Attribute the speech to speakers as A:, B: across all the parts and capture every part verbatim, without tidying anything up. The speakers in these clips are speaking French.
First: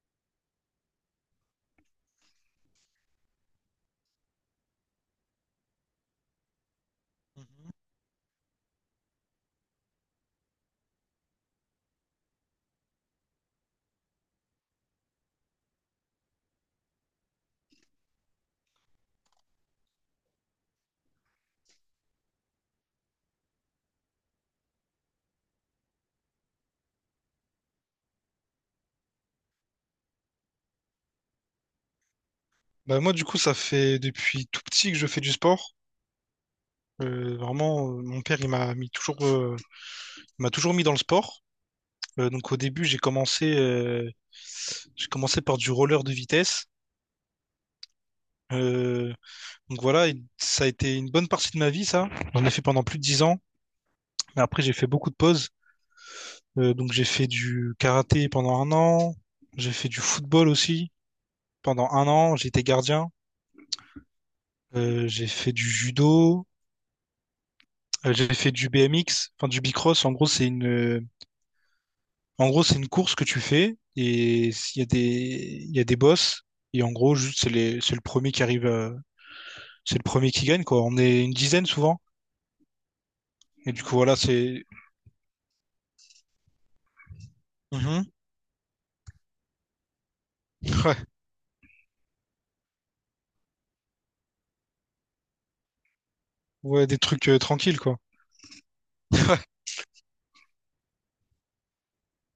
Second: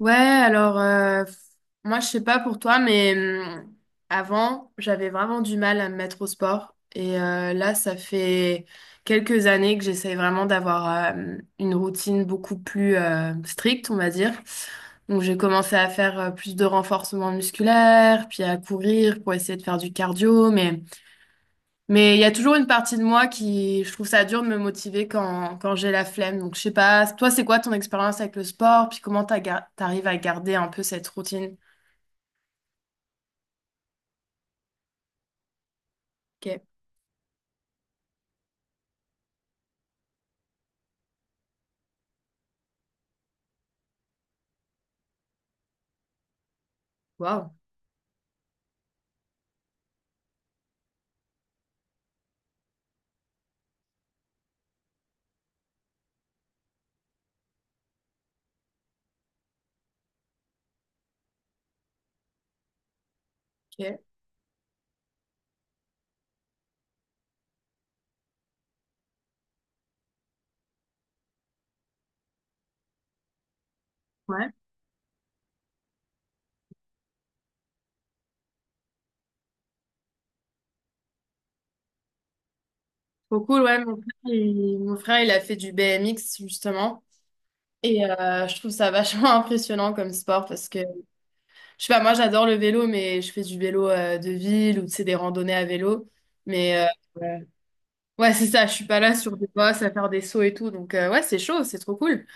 A: Ouais, alors euh, moi je sais pas pour toi, mais hum, avant j'avais vraiment du mal à me mettre au sport et euh,
B: Mhm.
A: là ça fait quelques années que j'essaye vraiment d'avoir euh, une routine beaucoup plus euh, stricte, on va dire. Donc j'ai commencé à faire euh, plus de renforcement musculaire, puis à courir pour essayer de faire du cardio, mais mais il y a toujours une partie de moi qui, je trouve ça dur de me motiver quand, quand j'ai la flemme. Donc, je sais pas, toi, c'est quoi ton expérience avec le sport? Puis comment t'as gar- t'arrives à garder un peu cette routine?
B: Bah moi du coup ça fait depuis tout petit que je fais du sport.
A: Ok.
B: Euh, vraiment, euh, mon père il m'a mis toujours, euh, il m'a toujours mis dans le sport. Euh, donc au début j'ai commencé, euh, j'ai commencé par du roller de vitesse.
A: Waouh.
B: Euh, donc voilà, et ça a été une bonne partie de ma vie ça. J'en ai fait pendant plus de dix ans. Mais après j'ai fait beaucoup de pauses. Euh, donc j'ai fait du karaté pendant un an. J'ai fait du football aussi pendant un an. J'ai été gardien.
A: Ok.
B: Euh, j'ai fait du judo. Euh, j'ai fait du B M X, enfin du bicross. En gros, c'est une, euh, en gros, c'est une course que tu fais et
A: Ouais.
B: il y a des, il y a des boss. Et en gros, juste, c'est les, c'est le premier qui arrive, à- c'est le premier qui gagne, quoi. On est une dizaine souvent.
A: Trop cool,
B: Et
A: ouais.
B: du
A: Mon
B: coup,
A: frère,
B: voilà, c'est,
A: il, mon frère, il a fait du B M X, justement.
B: Mhm.
A: Et euh, je trouve ça vachement impressionnant comme sport parce que, je sais pas, moi, j'adore le vélo, mais je fais du vélo euh, de ville ou, tu sais, des randonnées à vélo. Mais,
B: Ouais, ouais, des
A: euh,
B: trucs euh,
A: ouais,
B: tranquilles, quoi.
A: ouais, c'est ça, je suis pas là sur des bosses à faire des sauts et tout. Donc, euh, ouais, c'est chaud, c'est trop cool.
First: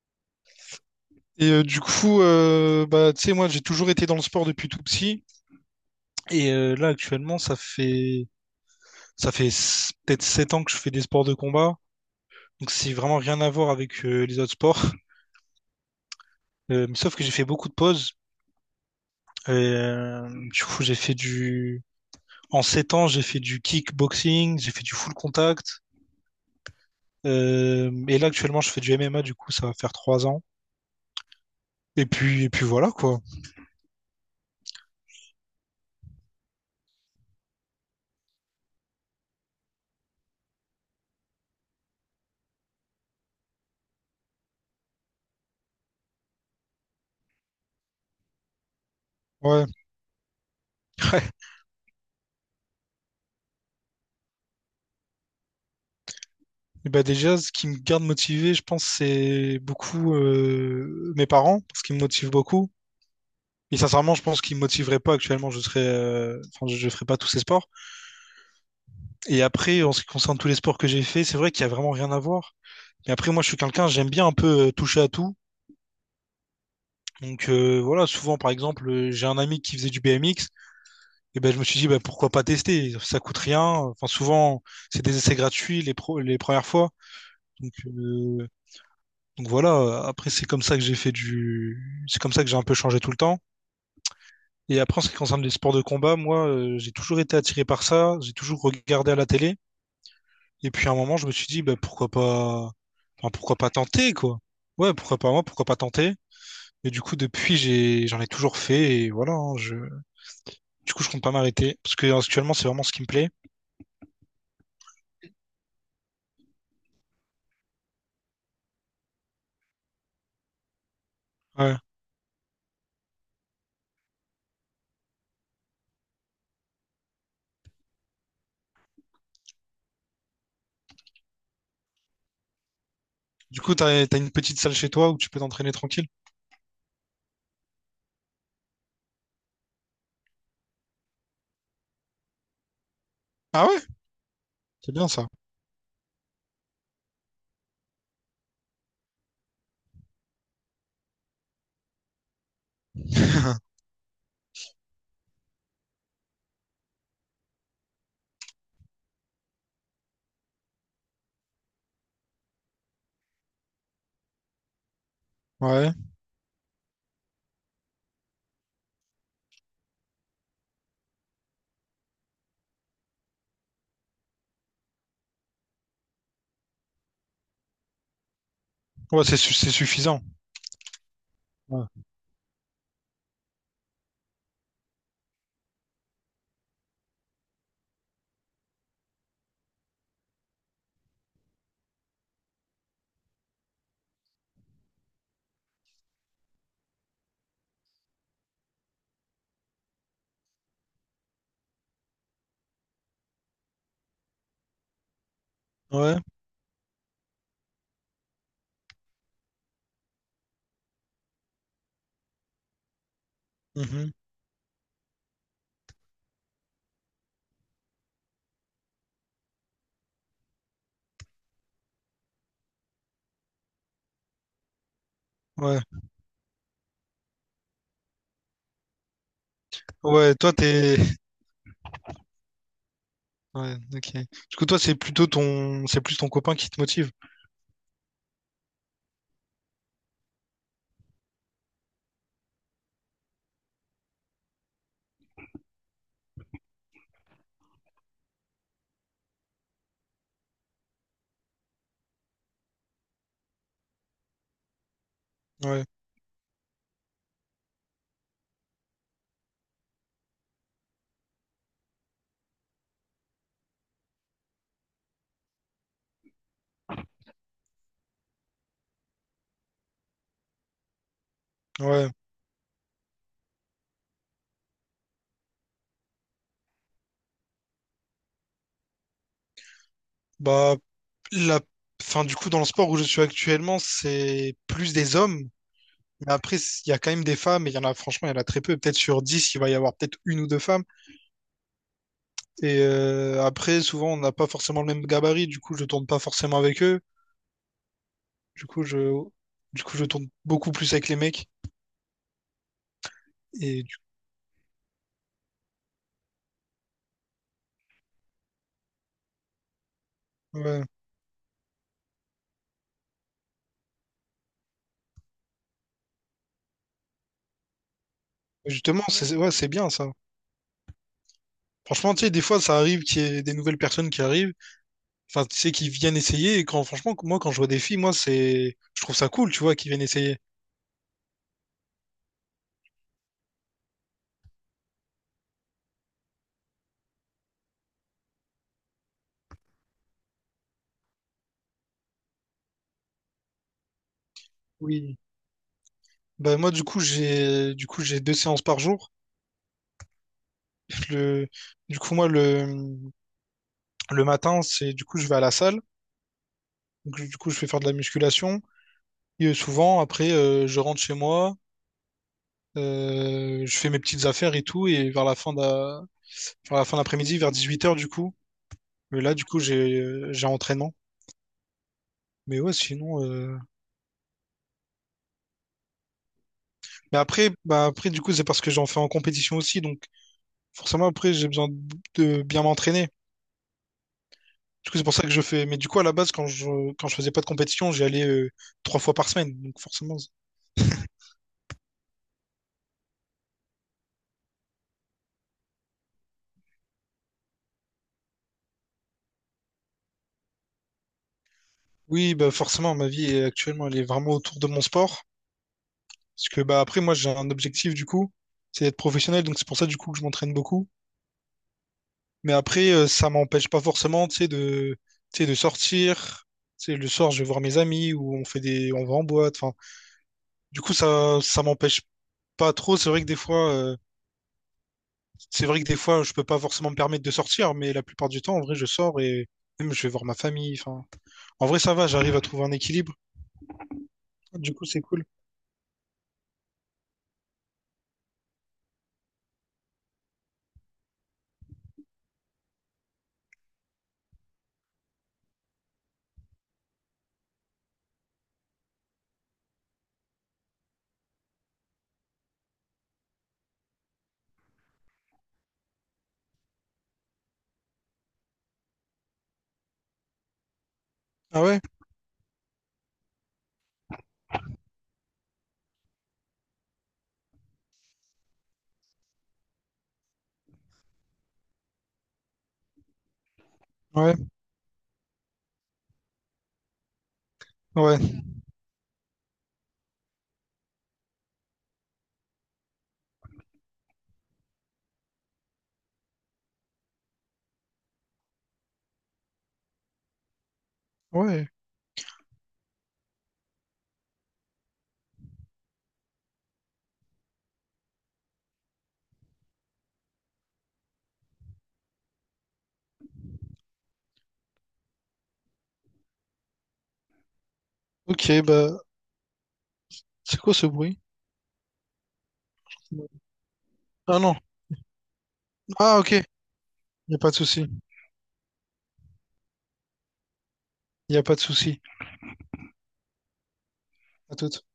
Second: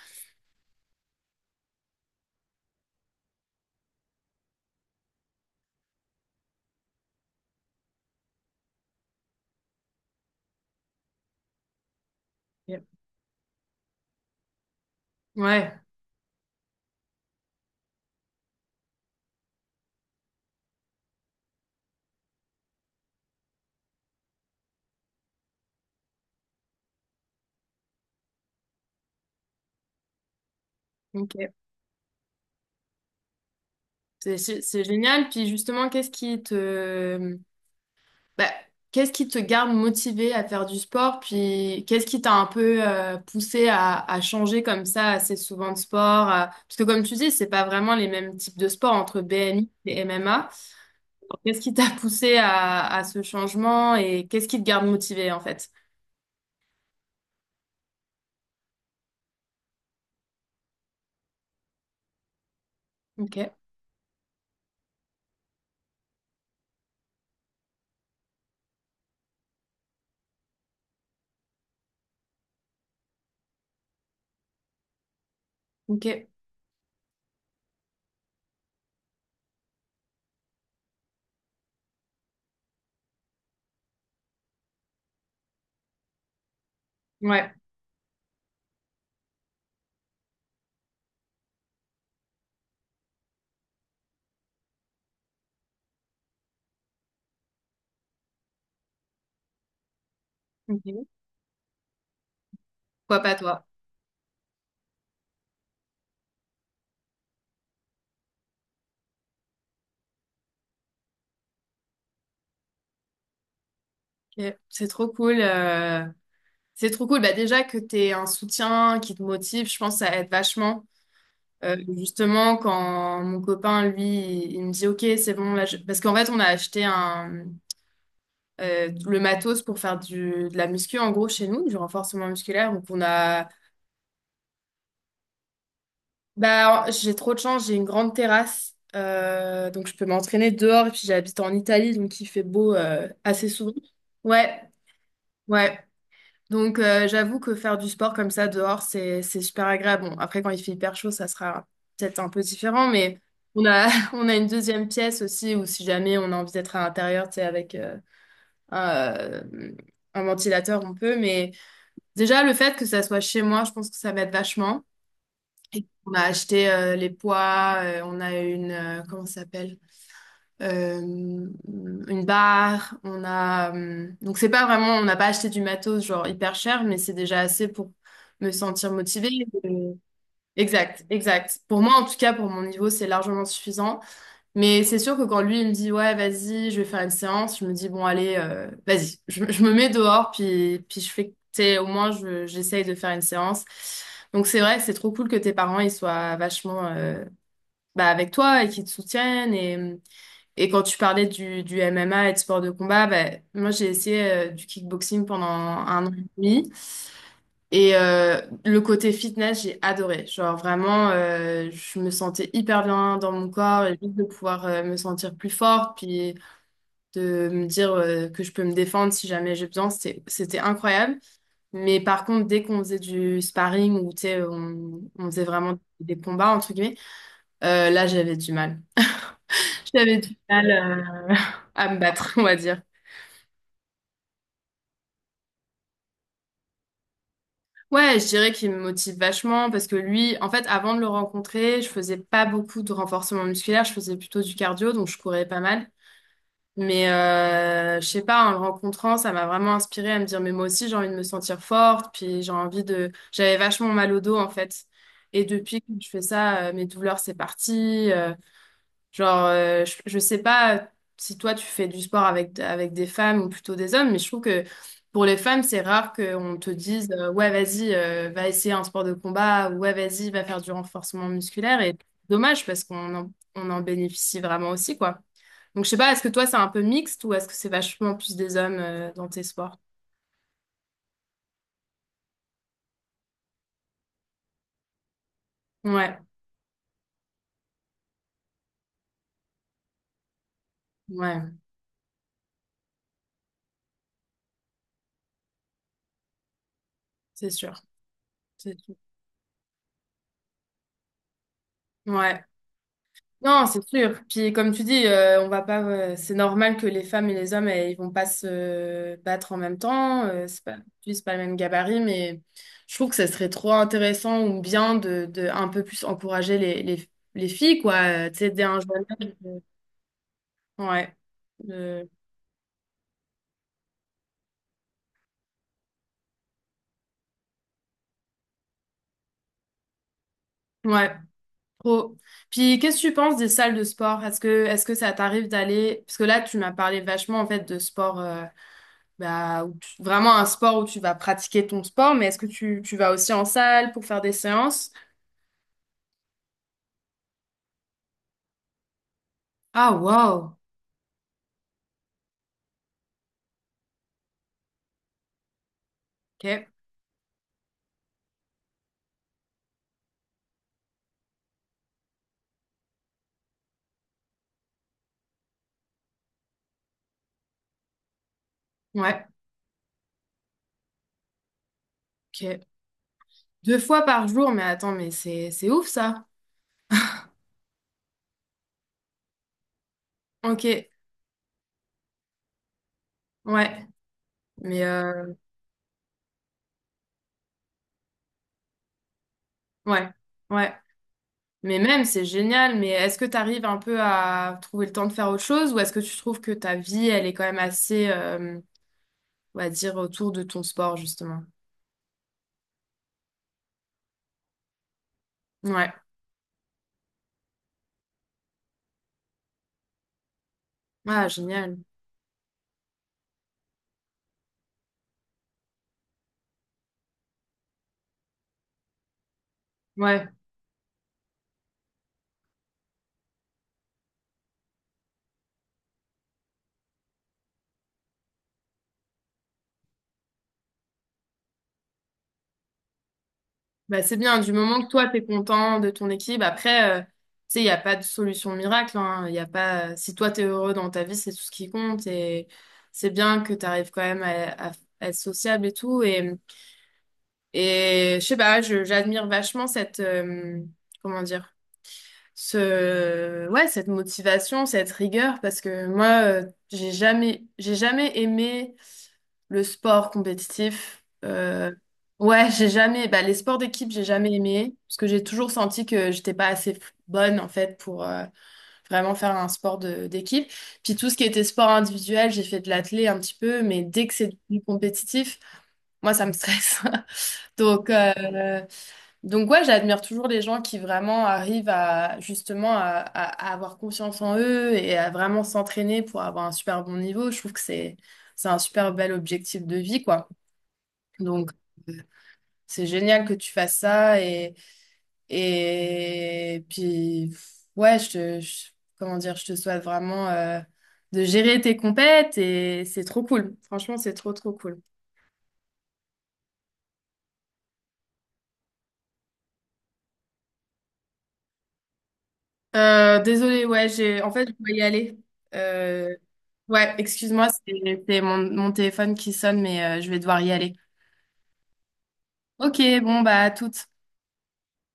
B: Et euh, du coup, euh, bah, tu sais, moi, j'ai toujours été dans le sport depuis tout petit. Et euh, là, actuellement, ça fait, ça fait s- peut-être sept ans que je fais des sports de combat. Donc, c'est vraiment rien à voir avec euh, les autres sports.
A: Ouais,
B: Euh, mais sauf que j'ai fait beaucoup de pauses. Et, euh, du coup, j'ai fait du. En sept ans, j'ai fait du kickboxing, j'ai fait du full contact. Euh, et là, actuellement, je fais du M M A, du coup, ça va faire trois ans.
A: ok.
B: Et puis, et puis voilà, quoi.
A: C'est c'est- c'est génial. Puis justement, qu'est-ce qui te, bah, qu'est-ce qui te garde motivé à faire du sport? Puis qu'est-ce qui t'a un peu euh, poussé à, à changer comme ça assez souvent de sport? à- Parce que comme tu dis, c'est pas vraiment les mêmes types de sports entre
B: Ouais.
A: B M I et M M A.
B: Ouais.
A: Qu'est-ce qui t'a poussé à, à ce changement et qu'est-ce qui te garde motivé en fait?
B: Et bah déjà, ce qui me garde motivé, je pense, c'est beaucoup euh, mes parents, parce qu'ils me motivent beaucoup.
A: Ok,
B: Et sincèrement, je pense qu'ils me motiveraient pas actuellement, je serais, euh, enfin, je, je ferais pas tous ces sports. Et après, en ce qui concerne tous les sports que j'ai fait, c'est vrai qu'il y a vraiment rien à voir. Mais après, moi, je suis quelqu'un, j'aime bien un peu euh, toucher à tout.
A: ok,
B: Donc euh, voilà, souvent par exemple, euh, j'ai un ami qui faisait du B M X, et ben je me suis dit bah, pourquoi pas tester, ça coûte rien. Enfin souvent c'est des essais gratuits les pro- les premières fois.
A: ouais,
B: Donc euh, donc voilà, après c'est comme ça que j'ai fait du c'est comme ça que j'ai un peu changé tout le temps. Et après en ce qui concerne les sports de combat, moi euh, j'ai toujours été attiré par ça, j'ai toujours regardé à la télé et puis à un
A: ok.
B: moment je me suis dit bah pourquoi pas
A: Pourquoi
B: enfin,
A: pas
B: pourquoi
A: toi?
B: pas tenter quoi. Ouais, pourquoi pas moi, pourquoi pas tenter. Et du coup depuis j'ai j'en ai toujours fait et voilà, hein, je Du coup, je compte pas m'arrêter parce que actuellement, c'est vraiment ce qui me plaît.
A: Ok, c'est trop cool. euh, C'est trop cool. Bah déjà que tu un soutien qui te motive, je pense que ça aide vachement. Euh,
B: Ouais.
A: justement, quand mon copain, lui, il me dit, OK, c'est bon, là, je- parce qu'en fait, on a acheté un, euh, le matos pour faire du, de la muscu, en gros, chez nous, du renforcement musculaire. Donc, on a,
B: Du coup, t'as, t'as une petite salle chez toi où tu peux t'entraîner tranquille.
A: bah, j'ai trop de chance, j'ai une grande terrasse, euh, donc je peux m'entraîner dehors. Et puis, j'habite en Italie, donc il fait beau, euh, assez
B: Ah
A: souvent.
B: ouais?
A: Ouais,
B: C'est bien ça.
A: ouais. Donc, euh, j'avoue que faire du sport comme ça dehors, c'est c'est super agréable. Bon, après, quand il fait hyper chaud, ça sera peut-être un peu différent, mais on a, on a une deuxième pièce aussi où si jamais on a envie d'être à l'intérieur, tu sais, avec euh, un, euh, un ventilateur, on peut. Mais déjà, le fait que ça soit chez moi, je pense que ça m'aide vachement. Et
B: Ouais.
A: on a acheté euh, les poids, euh, on a une, euh, comment ça s'appelle? euh, une barre, on a euh, donc c'est pas vraiment, on n'a pas acheté du matos genre hyper cher, mais c'est déjà assez pour me sentir
B: Ouais,
A: motivée.
B: c'est, su- c'est
A: Euh,
B: suffisant.
A: Exact, exact. Pour
B: Ouais.
A: moi, en tout cas, pour mon niveau, c'est largement suffisant. Mais c'est sûr que quand lui, il me dit, ouais, vas-y, je vais faire une séance, je me dis, bon, allez, euh, vas-y, je, je me mets dehors, puis, puis je fais, tu sais, au moins, je- j'essaye de faire une séance. Donc c'est vrai que c'est trop cool que tes parents, ils soient vachement euh, bah, avec toi et qu'ils te soutiennent. Et hum, et quand tu parlais du, du M M A et de sport de combat, ben, moi j'ai essayé euh, du kickboxing pendant un an
B: Ouais.
A: et demi. Et euh, le côté fitness, j'ai adoré. Genre vraiment, euh, je me sentais hyper bien dans mon corps et
B: Mhm.
A: juste de pouvoir euh, me sentir plus forte, puis de me dire euh, que je peux me défendre si jamais j'ai besoin, c'était, c'était incroyable. Mais par contre, dès qu'on faisait du sparring ou tu sais, on, on faisait vraiment
B: Ouais.
A: des combats, entre guillemets, euh, là j'avais du mal. J'avais
B: Ouais,
A: du
B: toi,
A: mal
B: t'es.
A: euh, à me battre, on va dire.
B: Ouais, ok. Du coup, toi, c'est plutôt ton. C'est plus ton copain qui te motive.
A: Ouais, je dirais qu'il me motive vachement parce que lui, en fait, avant de le rencontrer, je faisais pas beaucoup de renforcement musculaire, je faisais plutôt du cardio, donc je courais pas mal. Mais euh, je sais pas, en le rencontrant, ça m'a vraiment inspirée à me dire, mais moi aussi, j'ai envie de me sentir forte, puis j'ai envie de... J'avais vachement mal au dos, en fait. Et depuis
B: Ouais.
A: que je fais ça, euh, mes douleurs, c'est parti. euh, Genre, euh, je, je sais pas si toi tu fais du sport avec, avec des femmes ou plutôt des hommes, mais je trouve que pour les femmes, c'est rare qu'on te dise euh, ouais, vas-y, euh, va essayer un sport de combat, ou ouais, vas-y, va faire du renforcement musculaire. Et
B: Ouais.
A: dommage parce qu'on en, on en bénéficie vraiment aussi, quoi. Donc, je sais pas, est-ce que toi c'est un peu mixte ou est-ce que c'est vachement plus des hommes euh, dans tes sports?
B: Bah, la. Enfin, du coup, dans le sport où je suis actuellement, c'est plus des hommes.
A: Ouais,
B: Mais après, il y a quand même des femmes, et il y en a, franchement, il y en a très peu. Peut-être sur dix, il va y avoir peut-être une ou deux femmes.
A: ouais,
B: Et euh, après, souvent, on n'a pas forcément le même gabarit, du coup, je tourne pas forcément avec eux.
A: c'est sûr,
B: Du
A: c'est
B: coup,
A: sûr.
B: je, du coup, je tourne beaucoup plus avec les mecs.
A: Ouais. Non,
B: Et
A: c'est
B: du
A: sûr. Puis comme tu dis, euh, on va pas. Euh, c'est normal que les femmes et les hommes, euh, ils vont pas se battre en même temps. Euh,
B: coup,
A: c'est pas,
B: ouais.
A: Puis c'est pas le même gabarit, mais je trouve que ça serait trop intéressant ou bien de, de un peu plus encourager les, les, les filles, quoi. Euh, tu sais, dès un
B: Justement,
A: jeune âge.
B: c'est ouais,
A: euh,
B: c'est bien ça.
A: ouais. Euh,
B: Franchement, tu sais, des fois, ça arrive qu'il y ait des nouvelles personnes qui arrivent, enfin, tu sais, qui viennent essayer. Et quand, franchement, moi, quand je vois des filles, moi, c'est, je trouve ça cool, tu vois, qu'ils viennent essayer.
A: ouais. Trop. Puis qu'est-ce que tu penses des salles de sport? Est-ce que est-ce que ça t'arrive d'aller? Parce que là, tu m'as parlé vachement en fait de sport. Euh, bah, où tu- vraiment un sport où tu vas pratiquer ton sport, mais est-ce que tu, tu vas aussi en salle pour faire des séances?
B: Oui. Bah, moi, du coup, j'ai, du coup, j'ai deux séances par jour.
A: Ah, wow!
B: Le, du coup, moi, le, le matin, c'est, du coup, je vais à la salle.
A: Ok.
B: Donc, du coup, je fais faire de la musculation. Et euh, souvent, après, euh, je rentre chez moi, euh, je fais mes petites affaires et tout, et vers la fin de vers la fin d'après-midi, vers dix-huit heures du coup, euh,
A: Ouais.
B: là, du coup, j'ai euh, j'ai entraînement. Mais
A: Ok.
B: ouais, sinon... euh,
A: Deux fois par jour, mais attends, mais c'est, c'est ouf ça.
B: Mais après, bah, après, du coup, c'est parce que j'en fais en compétition aussi, donc
A: Ok.
B: forcément, après, j'ai besoin de de bien m'entraîner.
A: Ouais. Mais,
B: Du coup, c'est pour ça
A: euh,
B: que je fais... Mais du coup, à la base, quand je, quand je faisais pas de compétition, j'y allais euh, trois fois par semaine, donc
A: ouais.
B: forcément... c'est-
A: Ouais. Mais même, c'est génial. Mais est-ce que tu arrives un peu à trouver le temps de faire autre chose ou est-ce que tu trouves que ta vie, elle est quand même assez, euh, on va dire, autour de ton sport, justement?
B: Oui, bah forcément, ma vie euh, actuellement, elle est vraiment autour de mon sport.
A: Ouais.
B: Parce que bah après moi j'ai un objectif du coup, c'est d'être professionnel, donc c'est pour ça du coup que je m'entraîne beaucoup.
A: Ah, génial.
B: Mais après euh, ça m'empêche pas forcément, tu sais, de, tu sais, de sortir. Tu sais, le soir je vais voir mes amis ou on fait des, on va en boîte. Enfin,
A: Ouais.
B: du coup ça, ça m'empêche pas trop. C'est vrai que des fois, euh, c'est vrai que des fois je peux pas forcément me permettre de sortir, mais la plupart du temps en vrai je sors et même je vais voir ma famille. Enfin, en vrai ça va, j'arrive à trouver un équilibre.
A: Bah, c'est bien, du
B: Du
A: moment
B: coup
A: que
B: c'est
A: toi,
B: cool.
A: t'es content de ton équipe. Après, euh, tu sais, il n'y a pas de solution miracle, hein. Y a pas... Si toi, t'es heureux dans ta vie, c'est tout ce qui compte. Et c'est bien que tu arrives quand même à, à être sociable et tout. Et, et je sais pas, je- j'admire vachement cette... euh, comment dire? Ce... Ouais, cette motivation, cette rigueur. Parce que moi, euh, j'ai jamais, j'ai jamais aimé le sport compétitif.
B: Ah
A: Euh,
B: ouais,
A: ouais, j'ai jamais. Bah, les sports d'équipe, j'ai jamais aimé parce que j'ai toujours senti que j'étais pas assez f- bonne en fait pour euh, vraiment faire un sport de- d'équipe. Puis tout ce qui était sport individuel, j'ai fait de l'athlé un petit peu, mais dès que c'est
B: ouais,
A: du compétitif, moi ça me stresse. Donc, euh,
B: ouais,
A: donc ouais, j'admire toujours les gens qui vraiment arrivent à justement à, à- à avoir confiance en eux et à vraiment s'entraîner pour avoir un super bon niveau. Je trouve que c'est c'est un super bel objectif de vie, quoi. Donc,
B: ouais.
A: euh, c'est génial que tu fasses ça et, et puis, ouais, je te, je- comment dire, je te souhaite vraiment euh, de gérer tes compètes et c'est trop cool. Franchement, c'est trop, trop cool.
B: Ok, bah c'est quoi ce bruit?
A: Euh, désolée, ouais, j'ai, en
B: Ah
A: fait, je
B: non.
A: dois y aller. Euh,
B: Ah ok. Il
A: ouais,
B: n'y a
A: excuse-moi,
B: pas de souci.
A: c'est c'est mon, mon téléphone qui sonne, mais euh, je vais devoir y aller.
B: Il n'y a pas de souci.
A: Ok, bon, bah, à toutes.
B: À toute.